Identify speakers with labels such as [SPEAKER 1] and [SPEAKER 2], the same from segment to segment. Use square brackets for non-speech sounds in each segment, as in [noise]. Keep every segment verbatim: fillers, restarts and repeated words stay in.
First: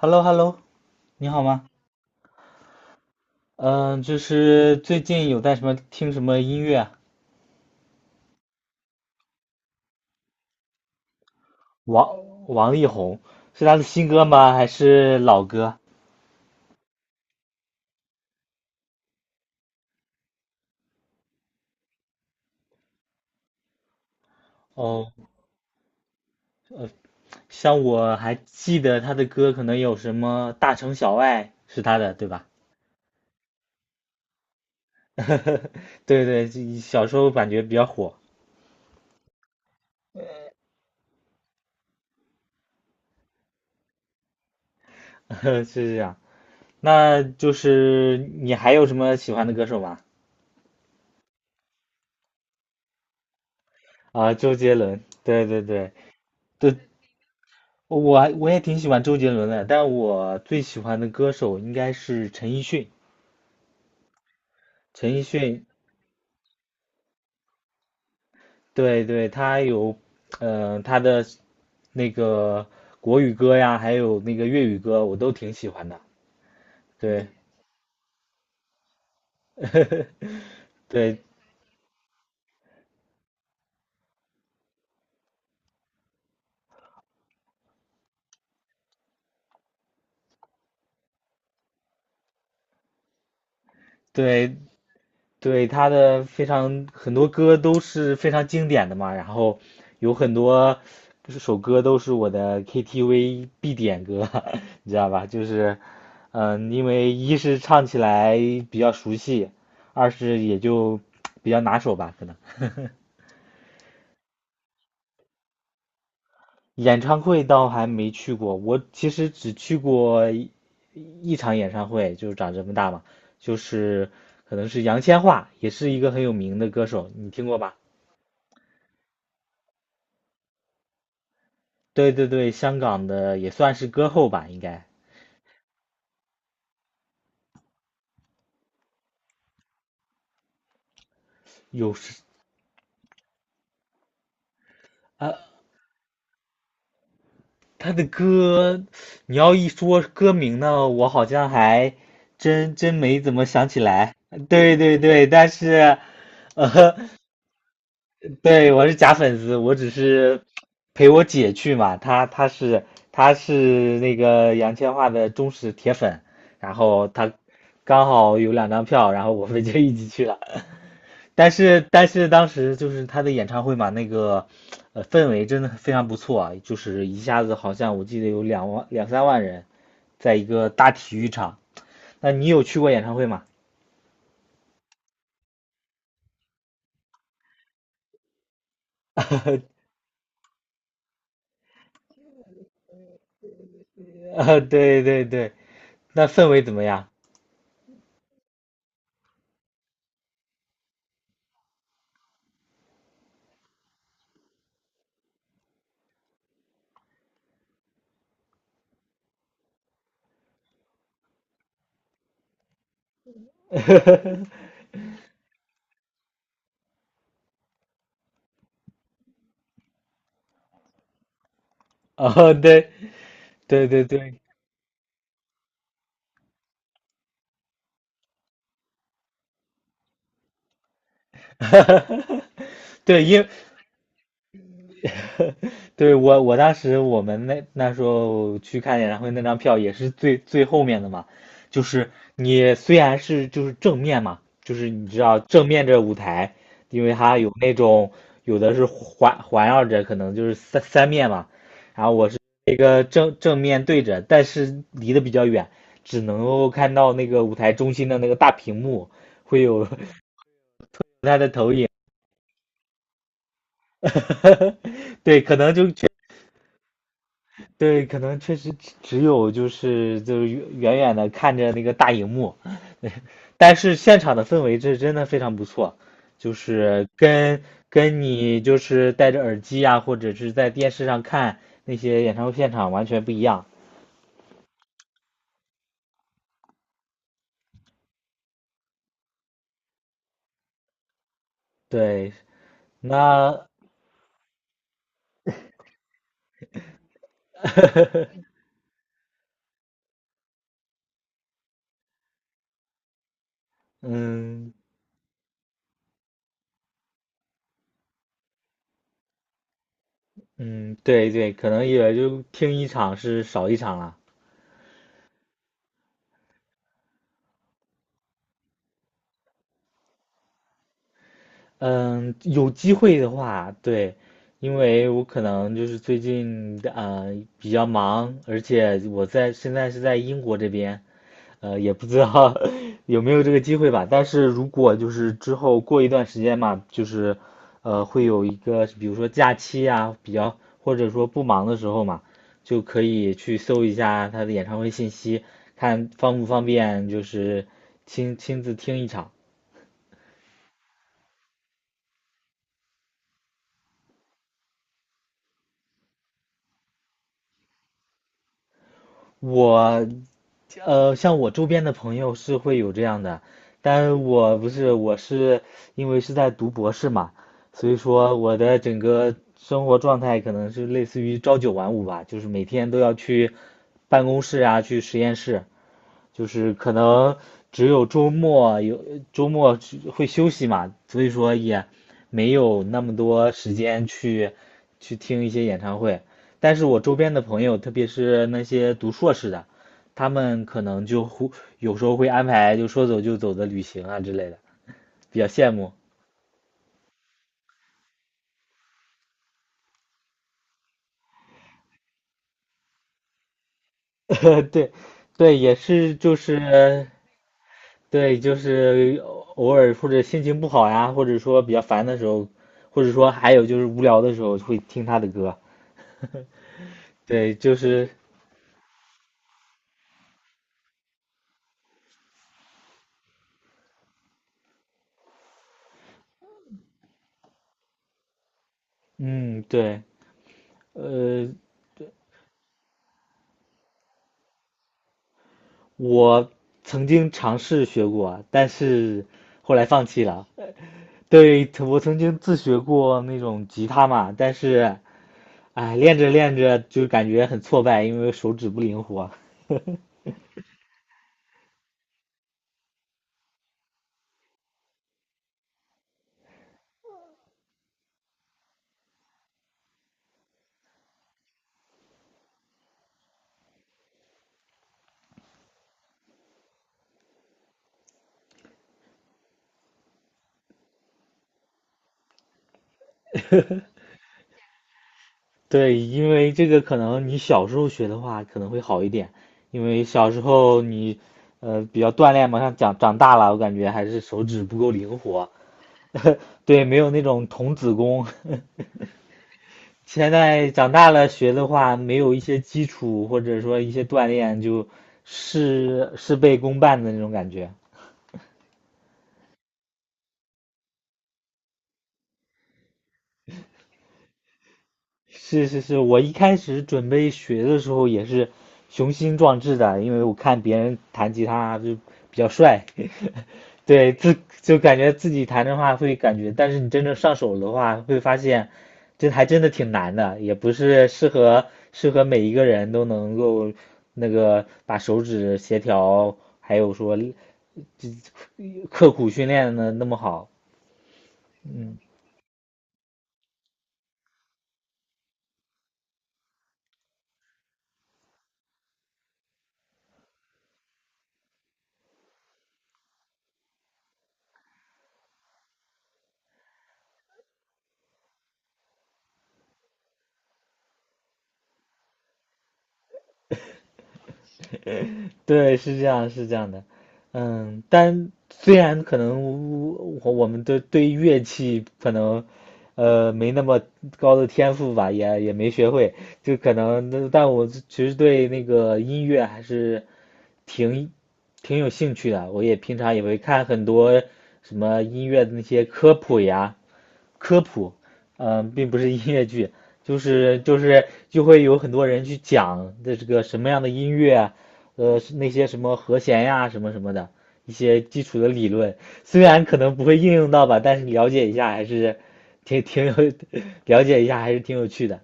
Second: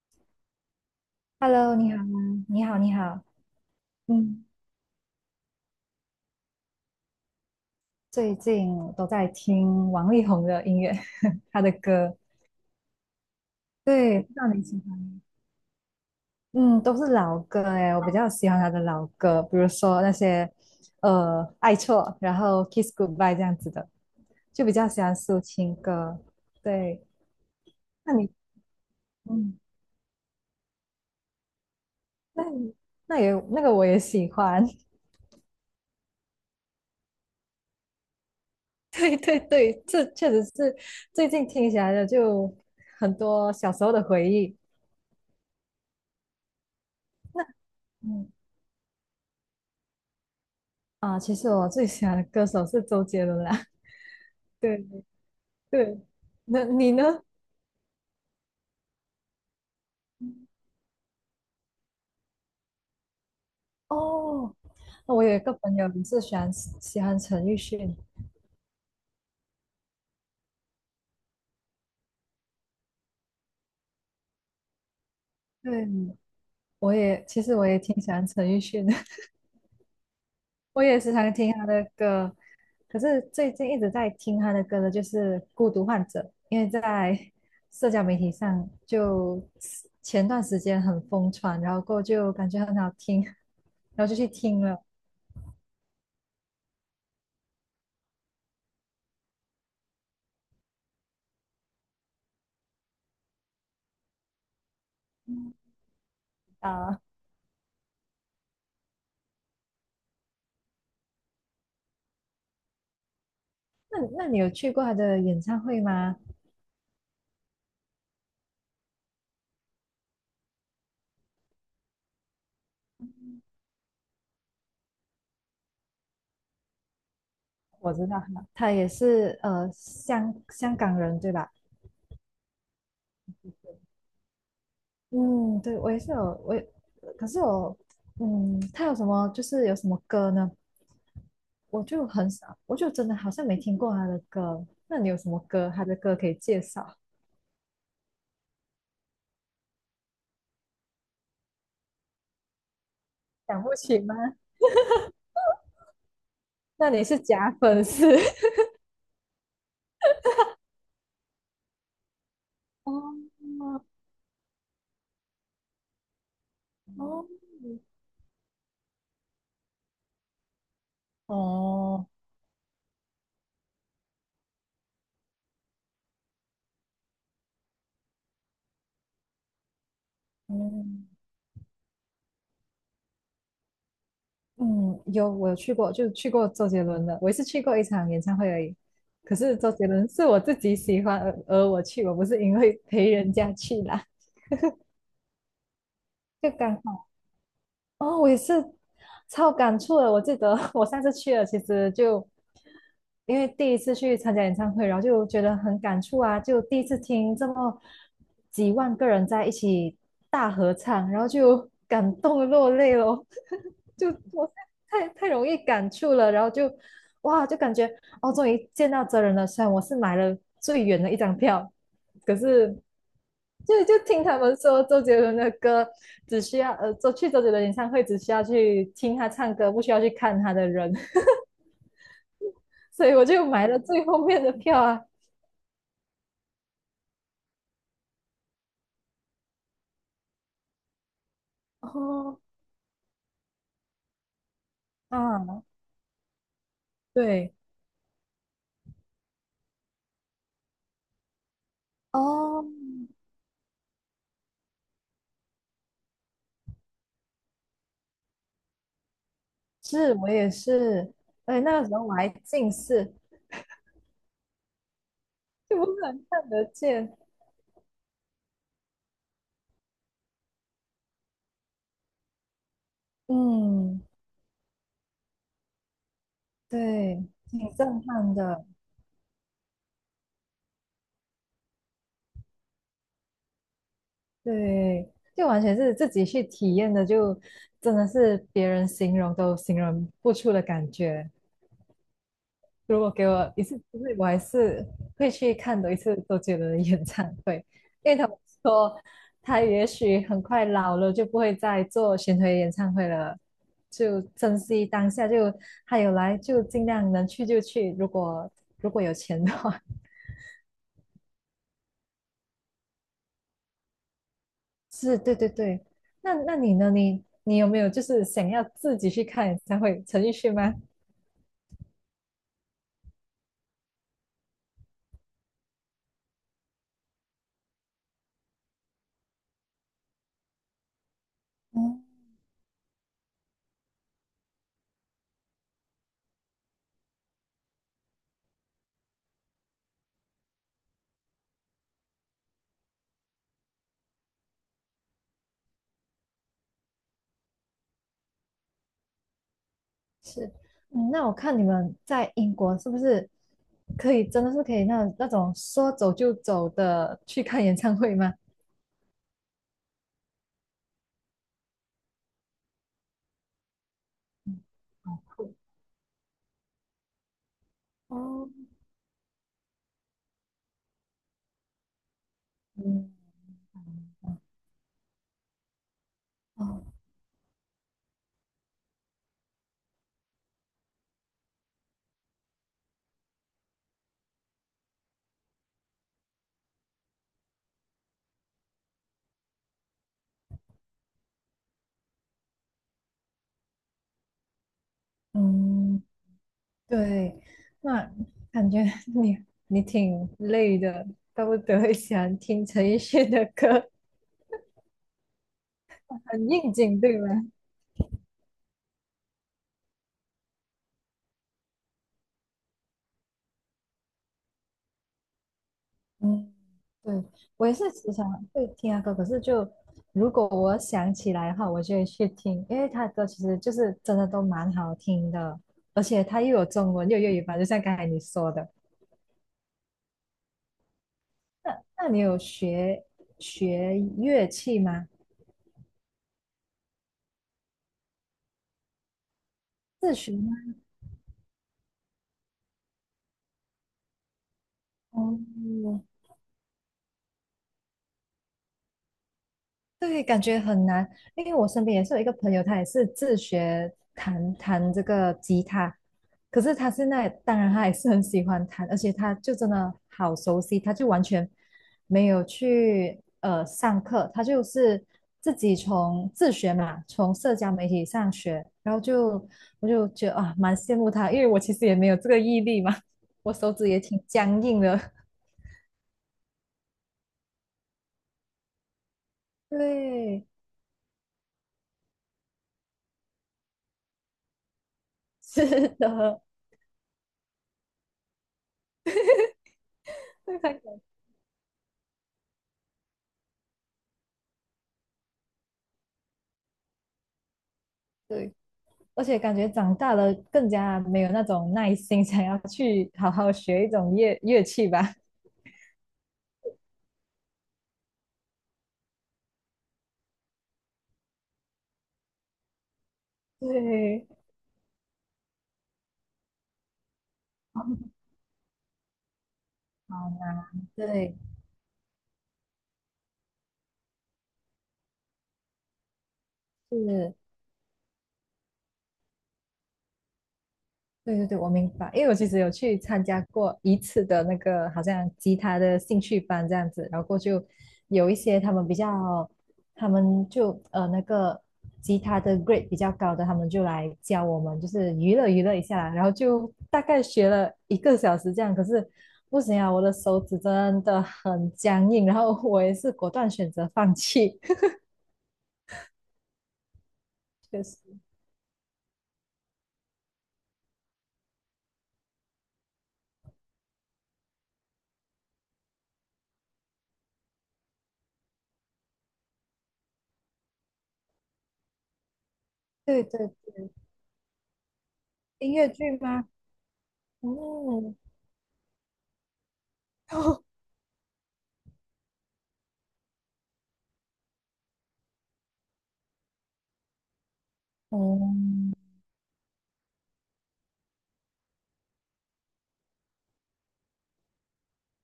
[SPEAKER 1] h e l l o h e l l o 你好吗？
[SPEAKER 2] Hello，你好吗你好，你好。
[SPEAKER 1] 嗯，就
[SPEAKER 2] 嗯，
[SPEAKER 1] 是最近有在什么听什么音乐啊。
[SPEAKER 2] 最近我都在听王力宏的音乐，[laughs] 他的
[SPEAKER 1] 王
[SPEAKER 2] 歌。
[SPEAKER 1] 王力宏是他的新
[SPEAKER 2] 对，
[SPEAKER 1] 歌
[SPEAKER 2] 不知道
[SPEAKER 1] 吗？
[SPEAKER 2] 你
[SPEAKER 1] 还
[SPEAKER 2] 喜欢？
[SPEAKER 1] 是老歌？
[SPEAKER 2] 嗯，都是老歌诶，我比较喜欢他的老歌，比如说那些呃《爱错》，然后《Kiss Goodbye》这样子的，就比较喜
[SPEAKER 1] 哦，
[SPEAKER 2] 欢抒情歌。对，
[SPEAKER 1] 像
[SPEAKER 2] 那
[SPEAKER 1] 我
[SPEAKER 2] 你，
[SPEAKER 1] 还记得他的歌，
[SPEAKER 2] 嗯，
[SPEAKER 1] 可能有什么《大城小爱》是他的，对
[SPEAKER 2] 那
[SPEAKER 1] 吧？
[SPEAKER 2] 你那也那个我也喜欢。[laughs]
[SPEAKER 1] [laughs] 对对，这小时候感觉比较火。
[SPEAKER 2] 对对对，这确实是最近听起来的就很多小时候的回忆。
[SPEAKER 1] [laughs] 是这样。那就是
[SPEAKER 2] 嗯。
[SPEAKER 1] 你还有什么喜欢的歌手吗？
[SPEAKER 2] 啊，其实我最喜欢的歌手是周杰伦啦。
[SPEAKER 1] 啊，周
[SPEAKER 2] [laughs]
[SPEAKER 1] 杰
[SPEAKER 2] 对
[SPEAKER 1] 伦，对对对
[SPEAKER 2] 对，那
[SPEAKER 1] 对。
[SPEAKER 2] 你呢？
[SPEAKER 1] 我我也挺喜欢周杰伦的，但我最喜欢的歌手应该是陈奕迅。
[SPEAKER 2] 哦，
[SPEAKER 1] 陈奕
[SPEAKER 2] 我有一个
[SPEAKER 1] 迅，
[SPEAKER 2] 朋友也是喜欢喜欢陈奕迅。
[SPEAKER 1] 对对，他有，嗯、他的那个国语歌呀，还有那个粤语歌，我都挺喜
[SPEAKER 2] 对，
[SPEAKER 1] 欢的。
[SPEAKER 2] 我也
[SPEAKER 1] 对，
[SPEAKER 2] 其实我也挺喜欢陈奕迅的，
[SPEAKER 1] [laughs]
[SPEAKER 2] [laughs] 我也时
[SPEAKER 1] 对
[SPEAKER 2] 常听他的歌。可是最近一直在听他的歌的就是《孤独患者》，因为在社交媒体上就前段时间很疯传，然后过后就感觉很好听，[laughs] 然后就去
[SPEAKER 1] 对，
[SPEAKER 2] 听了
[SPEAKER 1] 对，他的非常很多歌都是非常经典的嘛，然后有很多首歌都是我的 K T V 必点歌，[laughs] 你知道吧？就是，嗯，因
[SPEAKER 2] 啊。
[SPEAKER 1] 为一是唱起来比较熟悉，二是也就比较拿手吧，可能。[laughs]
[SPEAKER 2] 那那你有去过他的演唱会吗？
[SPEAKER 1] 演唱会倒还没去过，我其实只去过一一场演唱会，就是长这么大嘛，就是可能是杨千嬅，也是一个很有名的歌手，你听过吧？
[SPEAKER 2] 我知道他，他也是呃香香港人对吧？
[SPEAKER 1] 对对对，香港的也算是歌后吧，应该
[SPEAKER 2] 嗯，对，我也是有我也，可是我嗯，他有什么就是有什么歌呢？我
[SPEAKER 1] 有
[SPEAKER 2] 就
[SPEAKER 1] 时
[SPEAKER 2] 很少，我就真的好像没听过他的歌。那你有什
[SPEAKER 1] 啊，
[SPEAKER 2] 么歌？他的歌可以介绍？
[SPEAKER 1] 他的歌，你要一说歌名呢，我好像还真真没怎么
[SPEAKER 2] 想
[SPEAKER 1] 想
[SPEAKER 2] 不
[SPEAKER 1] 起
[SPEAKER 2] 起
[SPEAKER 1] 来。
[SPEAKER 2] 吗？
[SPEAKER 1] 呃对对对，但是，
[SPEAKER 2] 那
[SPEAKER 1] 呃，
[SPEAKER 2] 你是假粉丝。
[SPEAKER 1] 对，我是假粉丝，我只是陪我姐去嘛，她她是
[SPEAKER 2] [laughs]
[SPEAKER 1] 她
[SPEAKER 2] 哦
[SPEAKER 1] 是那个杨千嬅的忠实铁粉，然后
[SPEAKER 2] 哦
[SPEAKER 1] 她刚好有两张票，然后我们就一起去了。但是但
[SPEAKER 2] 哦，
[SPEAKER 1] 是当时就是他的演唱会嘛，那个呃氛围真的非常不错啊，就是一下子好像我记得有两万两三万人，在一个大
[SPEAKER 2] 嗯
[SPEAKER 1] 体育场。那你有去过演唱会吗？
[SPEAKER 2] 嗯，有我有去过，就去过周杰伦的，我也是去过一场演唱会而已。可是周
[SPEAKER 1] [laughs]
[SPEAKER 2] 杰伦是我自己喜欢而而我去，我不是因为陪人家去啦。
[SPEAKER 1] 啊，对对对，那氛
[SPEAKER 2] 就
[SPEAKER 1] 围怎
[SPEAKER 2] 刚
[SPEAKER 1] 么样？
[SPEAKER 2] 哦，我也是超感触的。我记得 [laughs] 我上次去了，其实就因为第一次去参加演唱会，然后就觉得很感触啊，就第一次听这么几万个人在一起大合唱，然后就 [laughs] 感动落泪咯。[laughs] 就我
[SPEAKER 1] [laughs]
[SPEAKER 2] 太太容易感触了，然后就哇，就感觉哦，终于见到真人了。虽然我是买了最远的一张票，可
[SPEAKER 1] 哦，
[SPEAKER 2] 是
[SPEAKER 1] 对
[SPEAKER 2] 就
[SPEAKER 1] 对
[SPEAKER 2] 就
[SPEAKER 1] 对
[SPEAKER 2] 听
[SPEAKER 1] 对，
[SPEAKER 2] 他们说周杰伦的歌，只需要呃，周去周杰伦演唱会只需要去听他唱歌，不需要去看他的人，
[SPEAKER 1] [laughs]
[SPEAKER 2] [laughs] 所以
[SPEAKER 1] 对，
[SPEAKER 2] 我就
[SPEAKER 1] 因
[SPEAKER 2] 买了最后面的票啊。
[SPEAKER 1] [laughs] 对，我我当时我们那那时候去看演唱会那张票也是最最后面的嘛，就是
[SPEAKER 2] 哦，
[SPEAKER 1] 你虽然是就是正面嘛，就是你
[SPEAKER 2] [laughs]
[SPEAKER 1] 知道
[SPEAKER 2] 啊，
[SPEAKER 1] 正面这舞台，因为它有
[SPEAKER 2] 对，
[SPEAKER 1] 那种有的是环环绕着，可能就是三三面嘛，然后我是
[SPEAKER 2] 哦，
[SPEAKER 1] 一个正正面对着，但是离得比较远，只能够看到那个舞台中心的那个大屏幕会有
[SPEAKER 2] 是我也是，
[SPEAKER 1] [laughs] 它的
[SPEAKER 2] 而且
[SPEAKER 1] 投
[SPEAKER 2] 那
[SPEAKER 1] 影。
[SPEAKER 2] 个时候我还近视，
[SPEAKER 1] [laughs] 对，可能
[SPEAKER 2] 就不
[SPEAKER 1] 就
[SPEAKER 2] 是
[SPEAKER 1] 确
[SPEAKER 2] 很看得见。
[SPEAKER 1] 对，可能确实只只有就是就是远远远的看着那个大荧幕，但是
[SPEAKER 2] 嗯，
[SPEAKER 1] 现场的氛围这真的非常不错，就是
[SPEAKER 2] 对，
[SPEAKER 1] 跟
[SPEAKER 2] 挺震
[SPEAKER 1] 跟
[SPEAKER 2] 撼
[SPEAKER 1] 你
[SPEAKER 2] 的，
[SPEAKER 1] 就是戴着耳机啊，或者是在电视上看那些演唱会现场完全不一样。
[SPEAKER 2] 对，就完全是自己去体验的，就真的是别人形容都形容不出的感觉。
[SPEAKER 1] 对，
[SPEAKER 2] 如果给我一
[SPEAKER 1] 那
[SPEAKER 2] 次机会，我还是会去看多一次周杰伦的演唱会，因为他们说他也许很快老了，就不会再做巡回演唱会了，就珍
[SPEAKER 1] 嗯
[SPEAKER 2] 惜当下，就他有来就尽量能去就去，如果如果有钱的话，
[SPEAKER 1] 嗯，对对，可能也就听一场是少一场了。
[SPEAKER 2] [laughs] 是对对对。那那你呢？你你有没有就是想要自己去看演唱会？陈奕迅吗？
[SPEAKER 1] 嗯，有机会的话，对，因为我可能就是最近呃比较忙，而且我在现在是在英国这边，呃，也不
[SPEAKER 2] 嗯。
[SPEAKER 1] 知道 [laughs] 有没有这个机会吧。但是如果就是之后过一段时间嘛，就是呃会有一个比如说假期啊，比较或者说不忙的时候嘛，就可以去搜一下他的演唱会信息，看方不方便就是亲亲自听一场。
[SPEAKER 2] 是，嗯，那我看你们在英国是不是可以真的是可以那那种说走就走的去看演唱会吗？
[SPEAKER 1] 我，呃，像我周边的朋友是会有这样的，但我不是，我是因为是在读博士嘛，所以说
[SPEAKER 2] 哦，
[SPEAKER 1] 我的整个生活状态可能是类似于朝九晚五吧，就是每天都
[SPEAKER 2] 嗯，
[SPEAKER 1] 要去办公室啊，去实验室，就是
[SPEAKER 2] 哦，
[SPEAKER 1] 可能只有周末有周末去会休息嘛，所以说也没有那么多时间去去听一些演唱会。但是我周边的朋友，特别是那些读硕士的，他们可能就会有时候会安排就说走就走的旅行啊之类的，比较羡慕。
[SPEAKER 2] 嗯，对，那感觉你你挺累的，都不得会喜欢听陈奕迅的歌，
[SPEAKER 1] [laughs] 对，对，也是就
[SPEAKER 2] 很应景，
[SPEAKER 1] 是
[SPEAKER 2] 对吗？
[SPEAKER 1] 对，就是偶尔或者心情不好呀，或者说比较烦的时候，或者说还有就是无聊的时候会听他的歌
[SPEAKER 2] 嗯，
[SPEAKER 1] [laughs]。
[SPEAKER 2] 对，
[SPEAKER 1] 对，
[SPEAKER 2] 我也
[SPEAKER 1] 就
[SPEAKER 2] 是
[SPEAKER 1] 是，
[SPEAKER 2] 时常会听他歌，可是就如果我想起来的话，我就会去听，因为他的歌其实就是真的都蛮好听的，而且他又有中文又有粤语版，就像刚才你说的。
[SPEAKER 1] 嗯，对，呃，
[SPEAKER 2] 那那你有学学乐器吗？
[SPEAKER 1] 我曾经尝试学过，但是后来放
[SPEAKER 2] 自
[SPEAKER 1] 弃
[SPEAKER 2] 学
[SPEAKER 1] 了。
[SPEAKER 2] 吗？
[SPEAKER 1] 对，我曾经自学过那种吉他嘛，但是，
[SPEAKER 2] 哦，
[SPEAKER 1] 哎，练着练着就感觉很挫败，因为手指不灵活。
[SPEAKER 2] 对，感觉很难，因为我身边也是有一个朋友，他也是自学弹弹这个吉他，可是他现在当然他也是很喜欢弹，而且他就真的好熟悉，他就完全没有去呃上课，他就是自己从自学嘛，从社交媒体上学，然后就我就觉得啊蛮羡慕他，因为我其实也没有这个毅力嘛，我手指也挺僵硬的，
[SPEAKER 1] 对，因为这个可能你小时候学的话可能会好一点，
[SPEAKER 2] [laughs]
[SPEAKER 1] 因为小时
[SPEAKER 2] 对，
[SPEAKER 1] 候你呃比较锻炼嘛，像长长大了，我感觉还是手指不够灵活，
[SPEAKER 2] 是
[SPEAKER 1] [laughs]
[SPEAKER 2] 的，
[SPEAKER 1] 对，没有那种童子功。[laughs] 现在长大了学的话，没有一些基础或者说一些锻炼，就是事事倍功半的那种感觉。
[SPEAKER 2] [laughs] 对。而且感觉长大了更加没有那种耐心，想要去好好学一种乐乐器吧。
[SPEAKER 1] 是是是，我一开始准备学的时候也是雄心壮志的，因为我看别人弹吉他就比较帅，[laughs] 对，
[SPEAKER 2] 对，
[SPEAKER 1] 自就感觉自己弹的话会感觉，但是你真正上手的话，会
[SPEAKER 2] [laughs]
[SPEAKER 1] 发现这还真的挺难
[SPEAKER 2] 好
[SPEAKER 1] 的，也
[SPEAKER 2] 难，
[SPEAKER 1] 不是适
[SPEAKER 2] 对，
[SPEAKER 1] 合适合每一个人都能够那个把手指协调，还有说
[SPEAKER 2] 是。
[SPEAKER 1] 这刻苦训练的那么好，
[SPEAKER 2] 对对对，我明
[SPEAKER 1] 嗯。
[SPEAKER 2] 白，因为我其实有去参加过一次的那个好像吉他的兴趣班这样子，然后过就有一些他们比较，他们就呃那个吉他的 grade 比较高的，他们就来教我们，就是娱乐娱乐一下，然后就大概学了一个小时这样，可是不行啊，我的手指真的很僵硬，然后我也是果断选择放弃。[laughs]
[SPEAKER 1] 对，是这样，是这样的，嗯，
[SPEAKER 2] 确实，
[SPEAKER 1] 但虽然可能我我们都对乐器可能，呃，没那么高的天赋吧，也也没学会，就可能，但我其实对那个音乐还是挺挺有兴趣的，我也平常也
[SPEAKER 2] 对
[SPEAKER 1] 会
[SPEAKER 2] 对
[SPEAKER 1] 看很
[SPEAKER 2] 对，
[SPEAKER 1] 多什么音乐的那
[SPEAKER 2] 音
[SPEAKER 1] 些
[SPEAKER 2] 乐
[SPEAKER 1] 科
[SPEAKER 2] 剧
[SPEAKER 1] 普
[SPEAKER 2] 吗？
[SPEAKER 1] 呀，科普，
[SPEAKER 2] 嗯，
[SPEAKER 1] 嗯、并不是音乐剧，就
[SPEAKER 2] [laughs]
[SPEAKER 1] 是就是就会有很多人去讲的这个什么样的音乐啊，呃，是那些什么和弦呀，什么什么的一些基础的理论，
[SPEAKER 2] 哦。
[SPEAKER 1] 虽然可能不会应用到吧，但是了解一下还是挺挺有 [laughs] 了解一下还是挺有趣的。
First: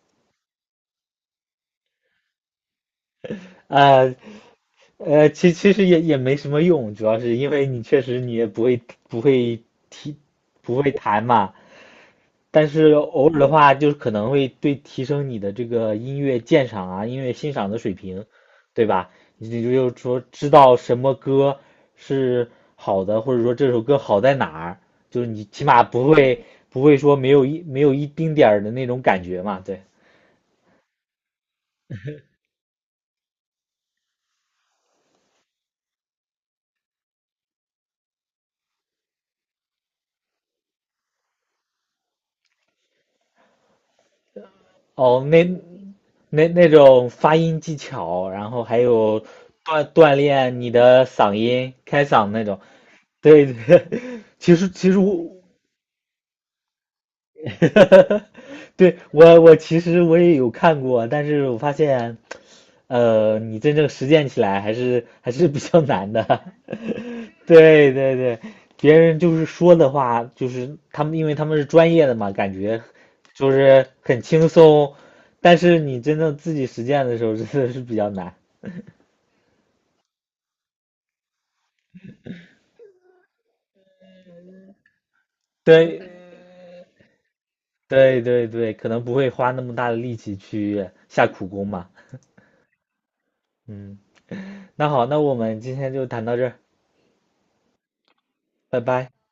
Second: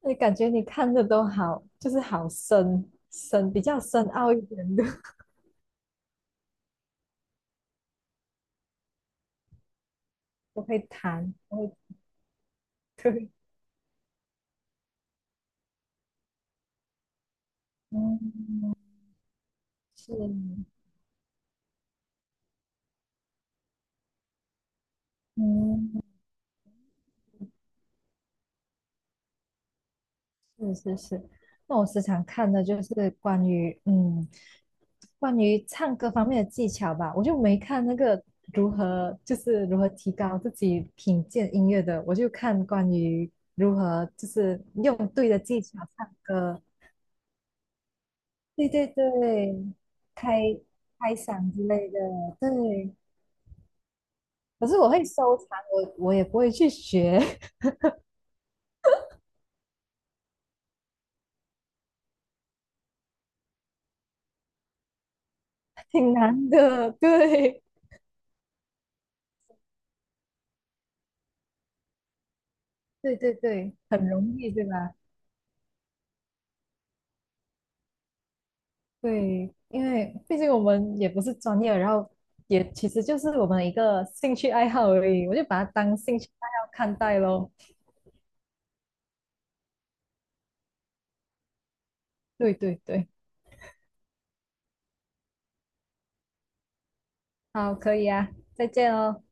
[SPEAKER 2] 那感觉你看的都好，就是好深深，比较深
[SPEAKER 1] 呃
[SPEAKER 2] 奥一点的，[laughs]
[SPEAKER 1] 呃，其其实也也没什么用，主要是因为你确实你也不会不会踢
[SPEAKER 2] 我会
[SPEAKER 1] 不会弹
[SPEAKER 2] 谈，
[SPEAKER 1] 嘛，
[SPEAKER 2] 我会
[SPEAKER 1] 但是偶
[SPEAKER 2] 对，
[SPEAKER 1] 尔的话，就是可能会对提升你的这个音乐鉴赏啊、音乐欣赏的水平，
[SPEAKER 2] 嗯，
[SPEAKER 1] 对吧？你就就是
[SPEAKER 2] 是，
[SPEAKER 1] 说知道什么歌是好的，或者说这首歌好在哪儿，就是你起码
[SPEAKER 2] 嗯，
[SPEAKER 1] 不会不会说没有一没有一丁点儿的那种感觉嘛，对。
[SPEAKER 2] 是是是。那我时常看的就是关于嗯，关于唱歌方面的技巧吧，我就没看那个如何就是如何提高自己品鉴音乐的，我就看关于如何就是用
[SPEAKER 1] 哦，
[SPEAKER 2] 对的
[SPEAKER 1] 那
[SPEAKER 2] 技巧唱
[SPEAKER 1] 那
[SPEAKER 2] 歌，
[SPEAKER 1] 那种发音技巧，然后
[SPEAKER 2] 对
[SPEAKER 1] 还
[SPEAKER 2] 对
[SPEAKER 1] 有
[SPEAKER 2] 对，
[SPEAKER 1] 锻锻
[SPEAKER 2] 开
[SPEAKER 1] 炼你的
[SPEAKER 2] 开
[SPEAKER 1] 嗓
[SPEAKER 2] 嗓之
[SPEAKER 1] 音、
[SPEAKER 2] 类的，
[SPEAKER 1] 开嗓那种，
[SPEAKER 2] 对。
[SPEAKER 1] 对对。[laughs] 其
[SPEAKER 2] 可
[SPEAKER 1] 实
[SPEAKER 2] 是我
[SPEAKER 1] 其实
[SPEAKER 2] 会
[SPEAKER 1] 我
[SPEAKER 2] 收藏，我我也不会去学，
[SPEAKER 1] [laughs] 对，我我其实我也有看过，但是我发现，呃，你真正实践起来还是还是比较
[SPEAKER 2] [laughs]
[SPEAKER 1] 难
[SPEAKER 2] 挺
[SPEAKER 1] 的。
[SPEAKER 2] 难的。
[SPEAKER 1] [laughs]
[SPEAKER 2] 对，
[SPEAKER 1] 对对对，别人就是说的话，就是他们，因为他们是专业的嘛，感觉
[SPEAKER 2] 对对
[SPEAKER 1] 就
[SPEAKER 2] 对，
[SPEAKER 1] 是
[SPEAKER 2] 很
[SPEAKER 1] 很
[SPEAKER 2] 容
[SPEAKER 1] 轻
[SPEAKER 2] 易，对
[SPEAKER 1] 松，
[SPEAKER 2] 吧？
[SPEAKER 1] 但是你真正自己实践的时候，真的是比较难
[SPEAKER 2] 对，因为毕竟我们也不是专业，然后也其实就是我们一个兴趣爱好而已，我就
[SPEAKER 1] [laughs]。
[SPEAKER 2] 把它当
[SPEAKER 1] 对
[SPEAKER 2] 兴趣爱好看待咯。
[SPEAKER 1] 对对对，可能不会花那么大的力气去下苦功嘛。
[SPEAKER 2] 对对对，
[SPEAKER 1] 嗯，那好，那我们今天就谈到这儿，
[SPEAKER 2] 好，可以啊，再
[SPEAKER 1] 拜
[SPEAKER 2] 见
[SPEAKER 1] 拜。
[SPEAKER 2] 哦。